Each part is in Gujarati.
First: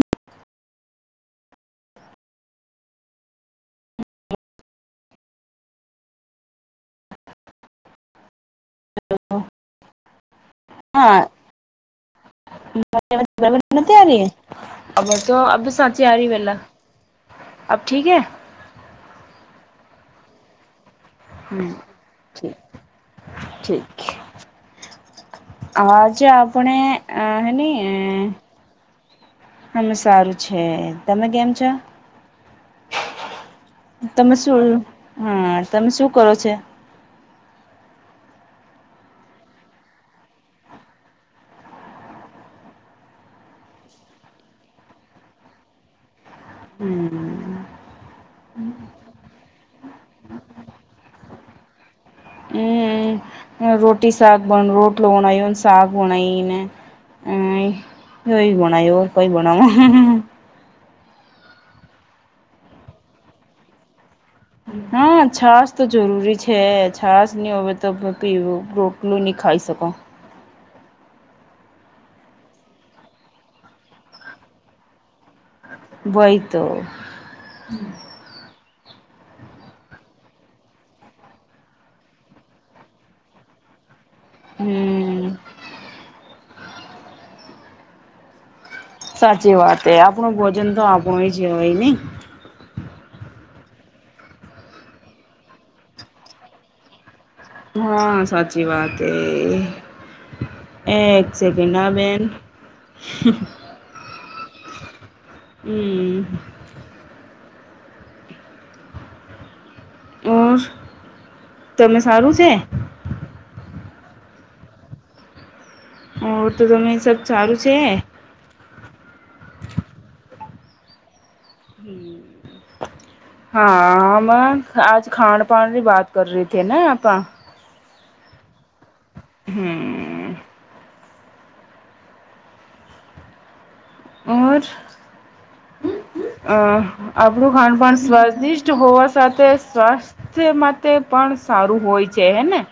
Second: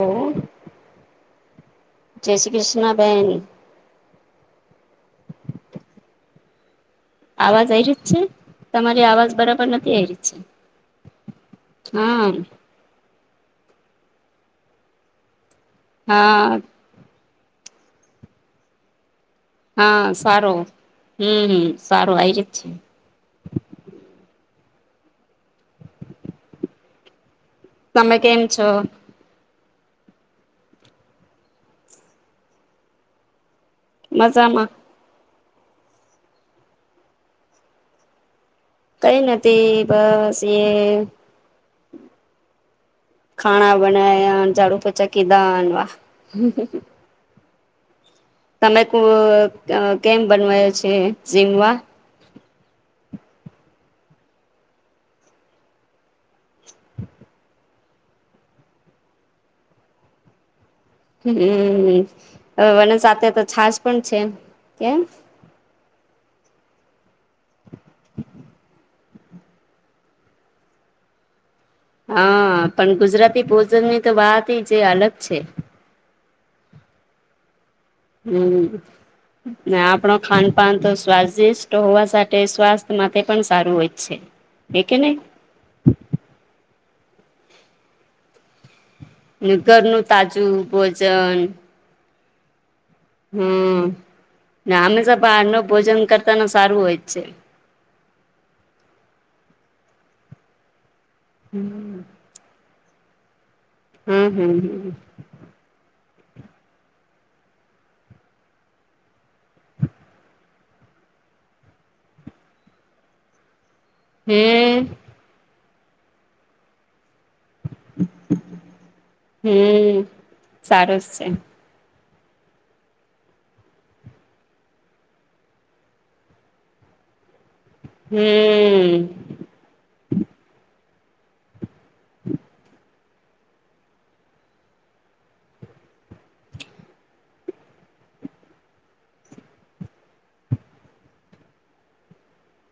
હ, જય શ્રી કૃષ્ણ બેાઈન આવાજ આ રીત છે? તમારી અવાજ બરાબર નથી આવી ર છે, હા આ ર અ તો અી સાચી આ રહી વેલા હા અબ ઠીકે. હા સારો હમ હમ સારું આવી જ જ ઠીક છે. ઠીક આજે આપણે આ તમે કેમ છો? હમે સારું છે તમે કેમ છો? તમે શું મજામાં હા તમે શું કરો છો? કઈ નથી બસ એ ખાણા બનાયા ઝાડુ પચા કીધા. હમ તમે ક કેમ બનવાયો છે જીમવા રોટટી સાગ બન રોટ લના હ સાગ બના ને કોઈ બનાયો કોઈ બનાવ હમ હવે વન સાથે તો છશ પણ છે. કેમ હા છ. તો જરૂરી છે છાસ નહી હોય તો પીવું બ્રોટલું નહીં ખાઈ શકો. હા પણ ગુજરાતી ભોજન ની તો વાત છે અલગ છે. બ તો હમ. ના આપણ ખાન પાાન તો સ્વાદિષ્ટ હોવા સાથે સ્વાસ્થ્ય માટે પણ સારું હોય. એ કેને. હમ સાચી વાત એ ઘરનું આપણું તાજું ભોજન તો આપણું જ ભોજન હોય નહ. હમ ના હમેશા બહાર ન ભોજન કરતા ન સારું હોય જ છે. હા સાચી વાત એ એક સેકન્ડા બેન હમ હમ હ. હમ ઓર તમે સારું છે. હમ. ઓ તો તમે સબ સારું છે. હમ સારું જ છે. હા મે આજ ખાન પાણની બાત કર રહી હતી ના આપા હમ. હમ. ઓર હ. અ આપણું ખાંડ પણ સ્વાદિષ્ટ હોવા સાથે સ્વાસ્થ્ય માટે પણ સારું હોય છે હે ને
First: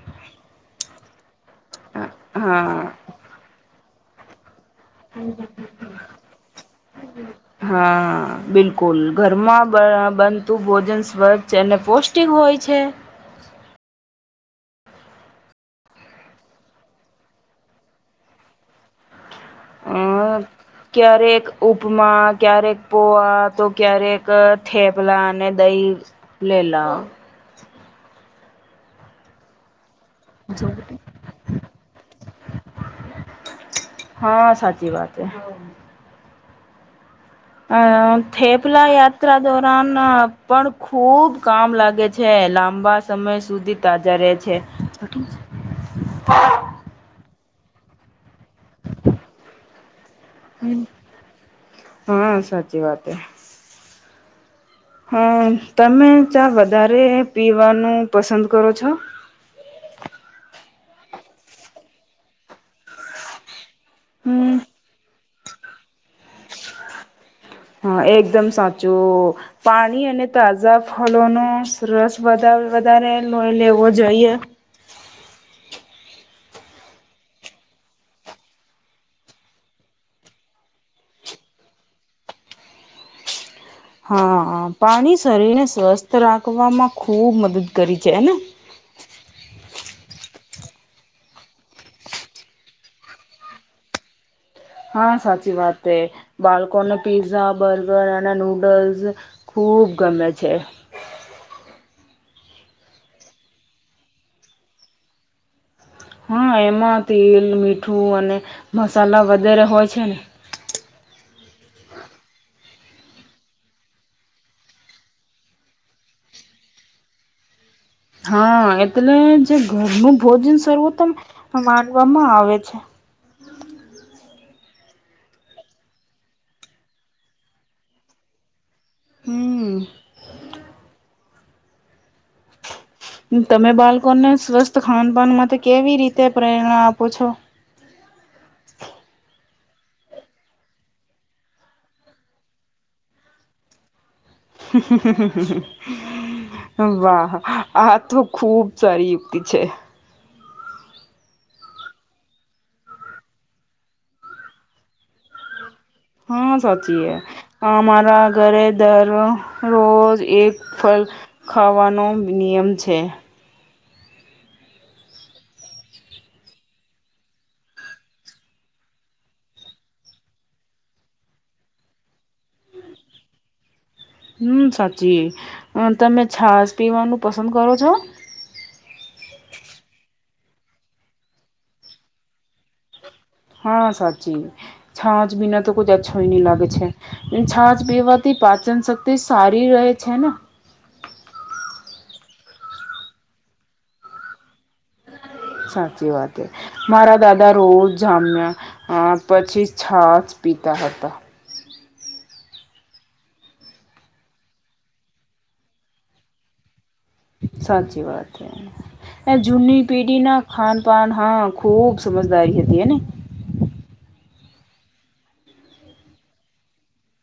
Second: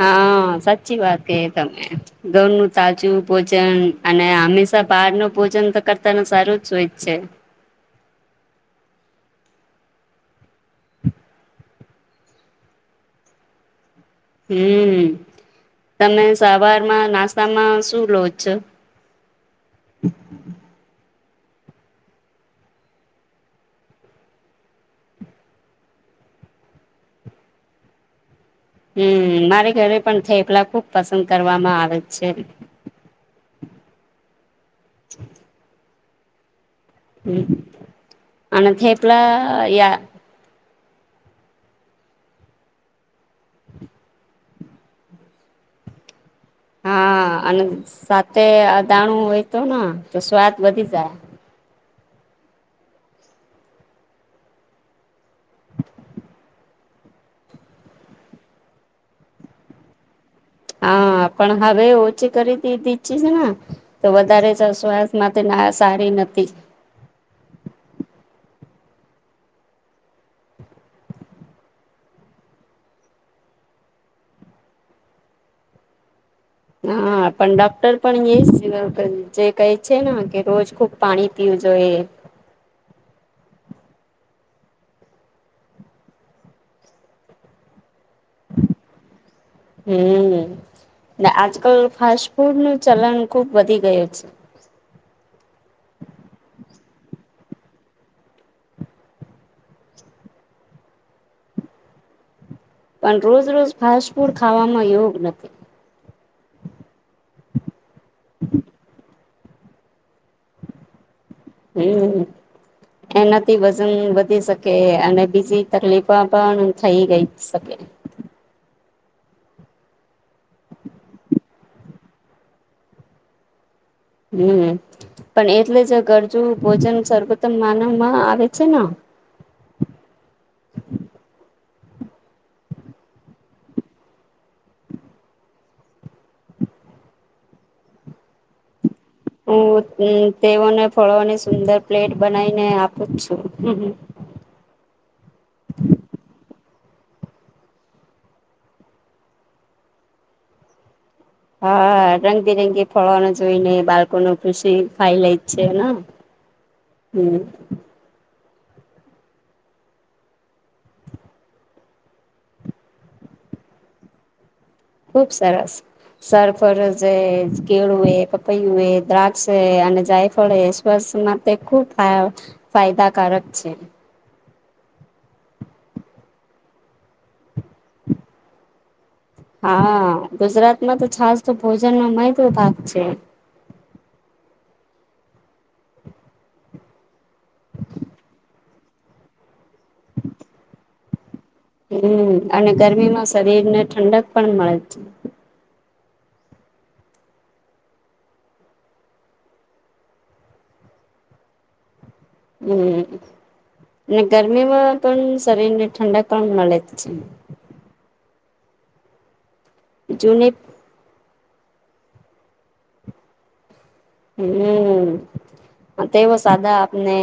હા સાચી વાત કે તમે ઘરનું હા તાજું ભોજન અને હંમેશા બહારનુ ભોજન તો કરતા સારું જ હોય જ છે. હા બિલકુલ ઘરમાં બનતું ભોજન સ્વચ્છ અને પોસ્ટિંગ હોય છે હમ તમે સવારમાં નાસ્તામાં શું લો છો અમ ક્યારે ઉપમા ક્યારેક પોવા તો ક્યારેક થેપલા અને દહીં લેલા [inaudible] હમ મારે ઘરે પણ થેપલા ખુબ પસંદ કરવામાં આવે છે. હા સાચી વાત હે. હમ અ અને થેપલા યાત્રા થેપલા દોરન યા પણ ખુબ કામ લાગે છે લાંબા સમય સુધી તાજા રહે છે. [inaudible] હા અને સાથે દાણું હોયતો ને તો સ્વાદ વધી જાય હા સાચી વાત હે હા તમે ચા વધારે પીવાનું પસંદ કરો છો હા પણ હવે ઓછી કરી દીધી છે ને તો વધારે હમ સ્વાસ્થ્ય માટે ના સારી નથી જો પાણી અને તાજા ફળનો રસ વધારે લઈ લેવું જોઈએ હા પણ ડોક્ટર પણ એ જે કહે છે ને કે રોજ ખુબ પાણી પીવું જોઈએ હા પાણી શરીર ને સ્વસ્થ રાખવામાં ખુબ મદદ કરે હમ આજકાલ ફાસ્ટ ફૂડ નું ચલન ખુબ વધી ગયુ છે હા સાચી વાત છે બાળકોને પીઝા બર્ગર અને નૂડલ્સ ખૂબ ખૂબ ગમે છે [inaudible] પણ રોજ રોજ ફાસ્ટ ફૂડ ખાવામાં યોગ નથી હા એમાં તેલ મીઠું અને મસાલા વગેરે હોય છે ને હમ એનાથી વજન વધી શકે અને બીજી તકલીફ પણ થઈ ગઈ શકે હા એટલે જે ઘરનું ભોજન સર્વોત્તમ માનવામાં આવે છે [inaudible] હમ પણ એટલે જ ઘરનુ ભોજન સર્વોત્તમ માનવમાં આવે હમ [unintelligible] તમે બાળકોને સ્વસ્થ ખાન પાાન માટે કેવી રીતે પ્રેરણા આપો છો [inaudible] હું તેઓને ફળોની સુંદર પ્લેટ બનાવીને આપું જ છું વાહ આ તો ખુબ સારી યુક્તિ છે હા રંગબેરંગી ફળવાનો જોઈને બાળકોનુ ખુશી ખાઈ લે છે ને હા સાચી હમ હ અમારાા ઘરે દરરોજ એક ફળ ખાવાનો નિયમ છે ખુબ સરસ સરફરજ કેળું એ કપૈયું એ દ્રાક્ષ અને જાયફળ એ સ્વાસ્થ્ય તે ખુબ ફાયદાકારક છે હમ સાચી તમે છાશ પીવાનું પસંદ કરો છો હા ગુજરાતમાં તો છાસ તો ભોજન નો મહદ ભાગ છે. હા સાચી છાચ પીના તો ક અચછો નહી લાગે છે છાંચ પીવાથી પાચન શક્તિ સારી રહે છે ને. હ હમ અને ગરમીમાં શરીર ને ઠંડક પણ મળે છે. સાચી વા મારા દાદા રોજ જામ્યા પછી છાાસ પીતા ઘતો હમ અને ગરમીમાં પણ શરીર ને ઠંડક પણ મળે છે. સાચી વાત છે એ જૂની પીઢી ના જૂની ખાન પાન હા ખૂબ સમજદારી હતી એને હમ તેઓ સાદા આપને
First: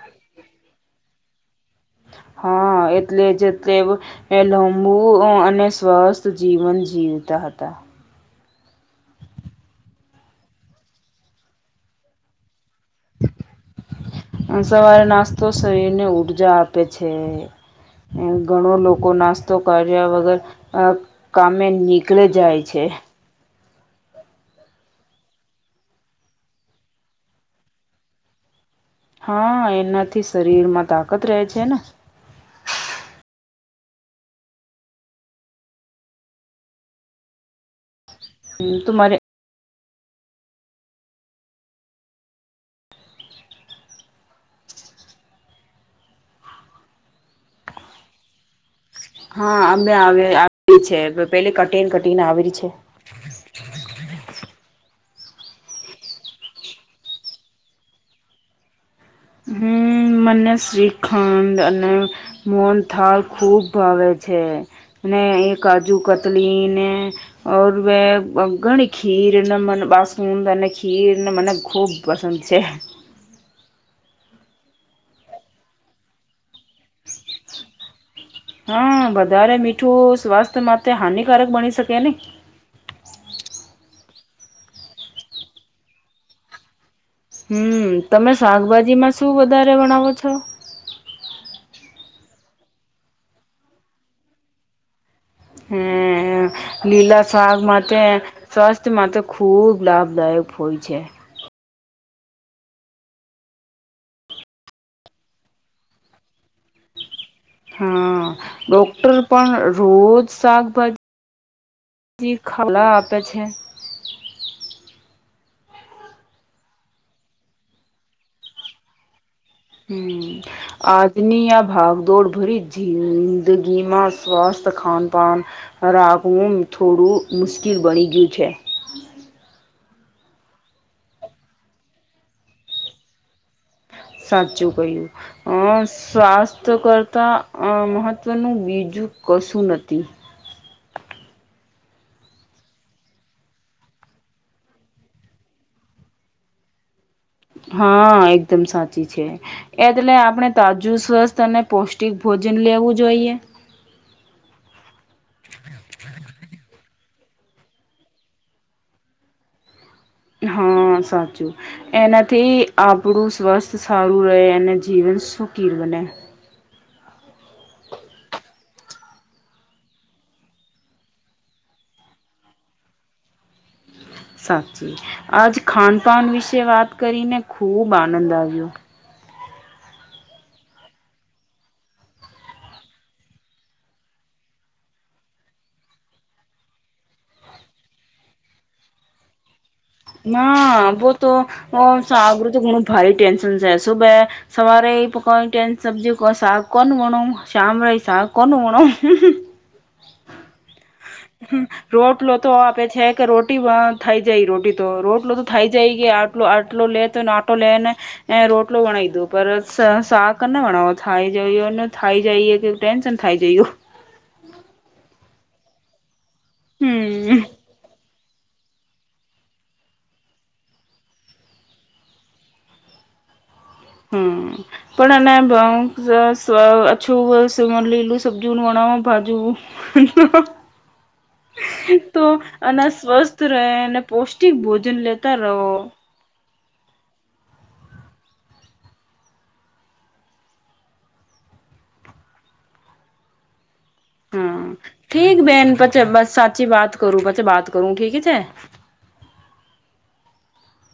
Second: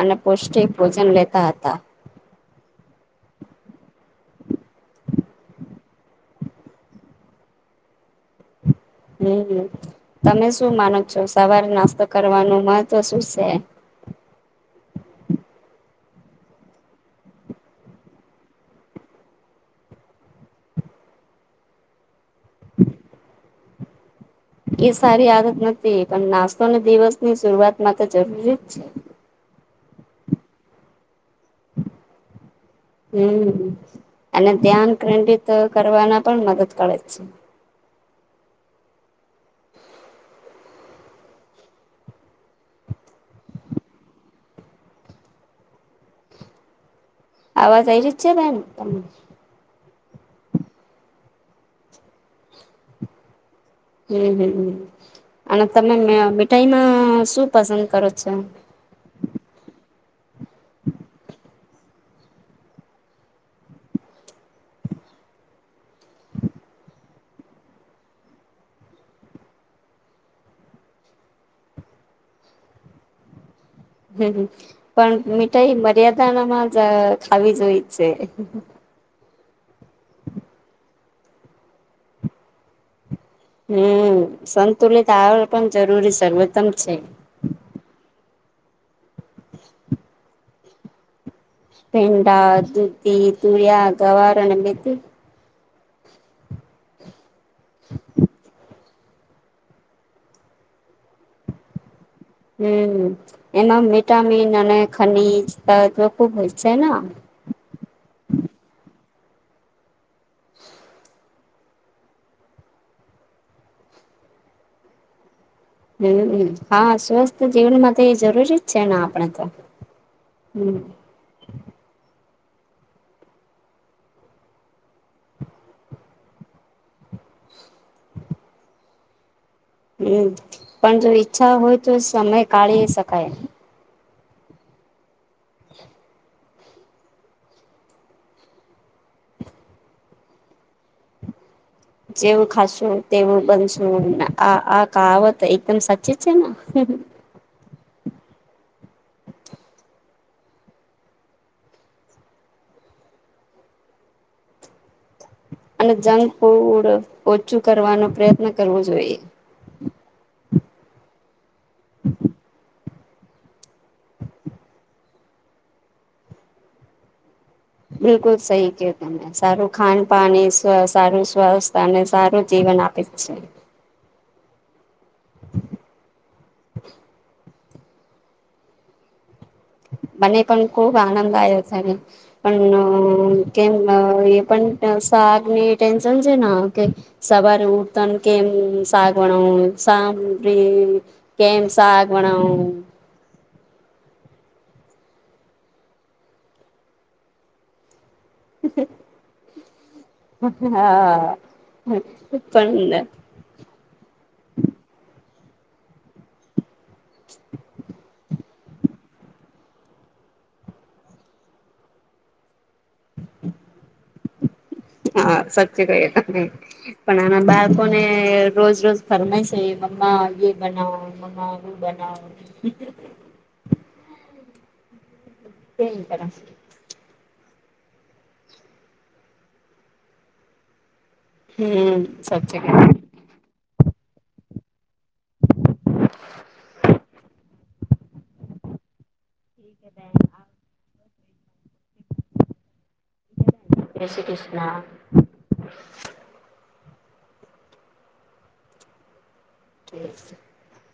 અને પૌષ્ટિક ભોજન લેતા હતા. હા એટલે જ તે લાંબુ અને સ્વસ્થ જીવન જીવ તા હતા હમ હ તમે શું માનો છો સવારે નાસ્તો કરવાનું મહત્વ શું છે? સવારે નાસ્તો શરીર ને ઊર્જા આપે છે. ઘણો લોકો નાસ્તો કર્યા વગર કામે નીકળે જાય છે. [inaudible] એ સારી આદત નથી પણ નાસ્તો અને દિવસ ની શરૂઆત માત્ર જરૂરી જ છે. થી શરીર માં તાકત રહે છે ને. હમ અને ધ્યાન કેન્દ્રિત કરવાના પણ મદદ કરે છે. હ તુરે આવાજઈ રીત છે બેન હા અમે આવી છે પેલી કટીને કટીને આવે છે. હમ હમ હ અને તમે મીઠાઈમાં શું પસંદ કરો છો? હમ મને શ્રીખંડ અને અને મોહનથાળ ખૂબ ભાવેે છે ને એ કાજુ કતલીને બે ઘણી ખીર મ બસુું અને ખીરને મને ખૂબ પસંદ છે. [inaudible] હમ પણ મીઠાઈ મર્યાદાનામાં જ ખાવી જોઈ છે. હા વધારે મીઠું સ્વાસ્થ્ય માટે હાનિકારક બણી શકે ને હમ સંતુલિત આવે પણ જરૂરી સર્વોત્તમ છે. હમ તમે શાકભાજી માં શું વધારે વણાવો છો. ભીડા દુધી તુરિયા ગવાર બેથી હમ લીલા સાગ મ સસ વસ્ત માત્ર ખૂબ લાભદાયક હોય છે. હમ એમાં વિટામિન અને ખનીજ ખુબ હોય છે ને. હા ડોક્ટર પણ રોજ શાકભાજી જીી ખાલા આપે છે. હમ હા સ્વસ્થ જીવન માં તો એ જરૂરી જ છે ને આપણે તો હમ હમ આદની આ ભાગ દોડ ભરી જિંદગીમાં સ્વસ્થ ખાન પાન રાખું થોડું મુશ્કે સ્થિર બની ગયું છે. હમ પણ જો ઈચ્છા હોય તો સમય કાઢી શકાય સાચું કહ્યું અ સ્વાસ્થ્ય કરતા મહત્વનું બીજું કશું નથી. જેવું ખાશું તેવું બનશું આ આ કાવત એકદમ સાચી છે ને હા એકદમ સાચી છે એટલે આપણે તાજું સ્વસ્થ અને પૌષ્ટિક ભોજન લેવું જોઈએ [inaudible] અને જંક ફૂડ ઓછું કરવાનો પ્રયત્ન કરવો જોઈએ હા સાચું એનાથી આપણું સ્વસ્થ સારું રહે અને જીવન સુકીર બને બિલકુલ સહી કે તને સારું ખાન પાણી સ સારું સ્વાસ્થ અને સારું જી વન આપે જ છે. સાચી આજ ખાનપાન વિશે વાત કરીને ખુબ આનંદ આવ્યો મને પણ ખુબ આનંદ આવ્યો છે ને પણ કેમ અ એ પણ શાક ની ટેન્શન છે ને કે સવારે ઉઠતા કેમ શાક વણવ ના બો તો શાક [unintelligible] તો બનાવું ઘણું ભારે ટેન્શન છે સુબે સવારે એ પક [inaudible] કોનું વણો હા રોટલો તો આપે પણ છે કે રોટી અ થઈ જાય રોટી તો રોટલો તો થાય જાય કે આટલો આટલો લેતો આટોલેને રોટ આટલો વણાદો પર સાાકરને વણાવો થાય જયયો થાય જાયએ કે ટેન્શન થાય જયું હા સાચી કહી તમે પણ હમ આના બાળકોને રોજ રોજ ફરમાય છે મમ્મા એ બનાવો મમ્મા એ બનાવો પણ અને કેમ કરે [unintelligible] લીલું સબ્જુ બનાવા ભાજુ હમ તો સાચું અના કહ્યું સ્વસ્થ રહે પૌષ્ટિક ભોજન લેતા રહો [inaudible] [inaudible] શ્રી હા કૃષ્ણ ઠીક બેન પચ બસ સાચી વાત કરું પછી બાત કરું ઠીક છે [inaudible]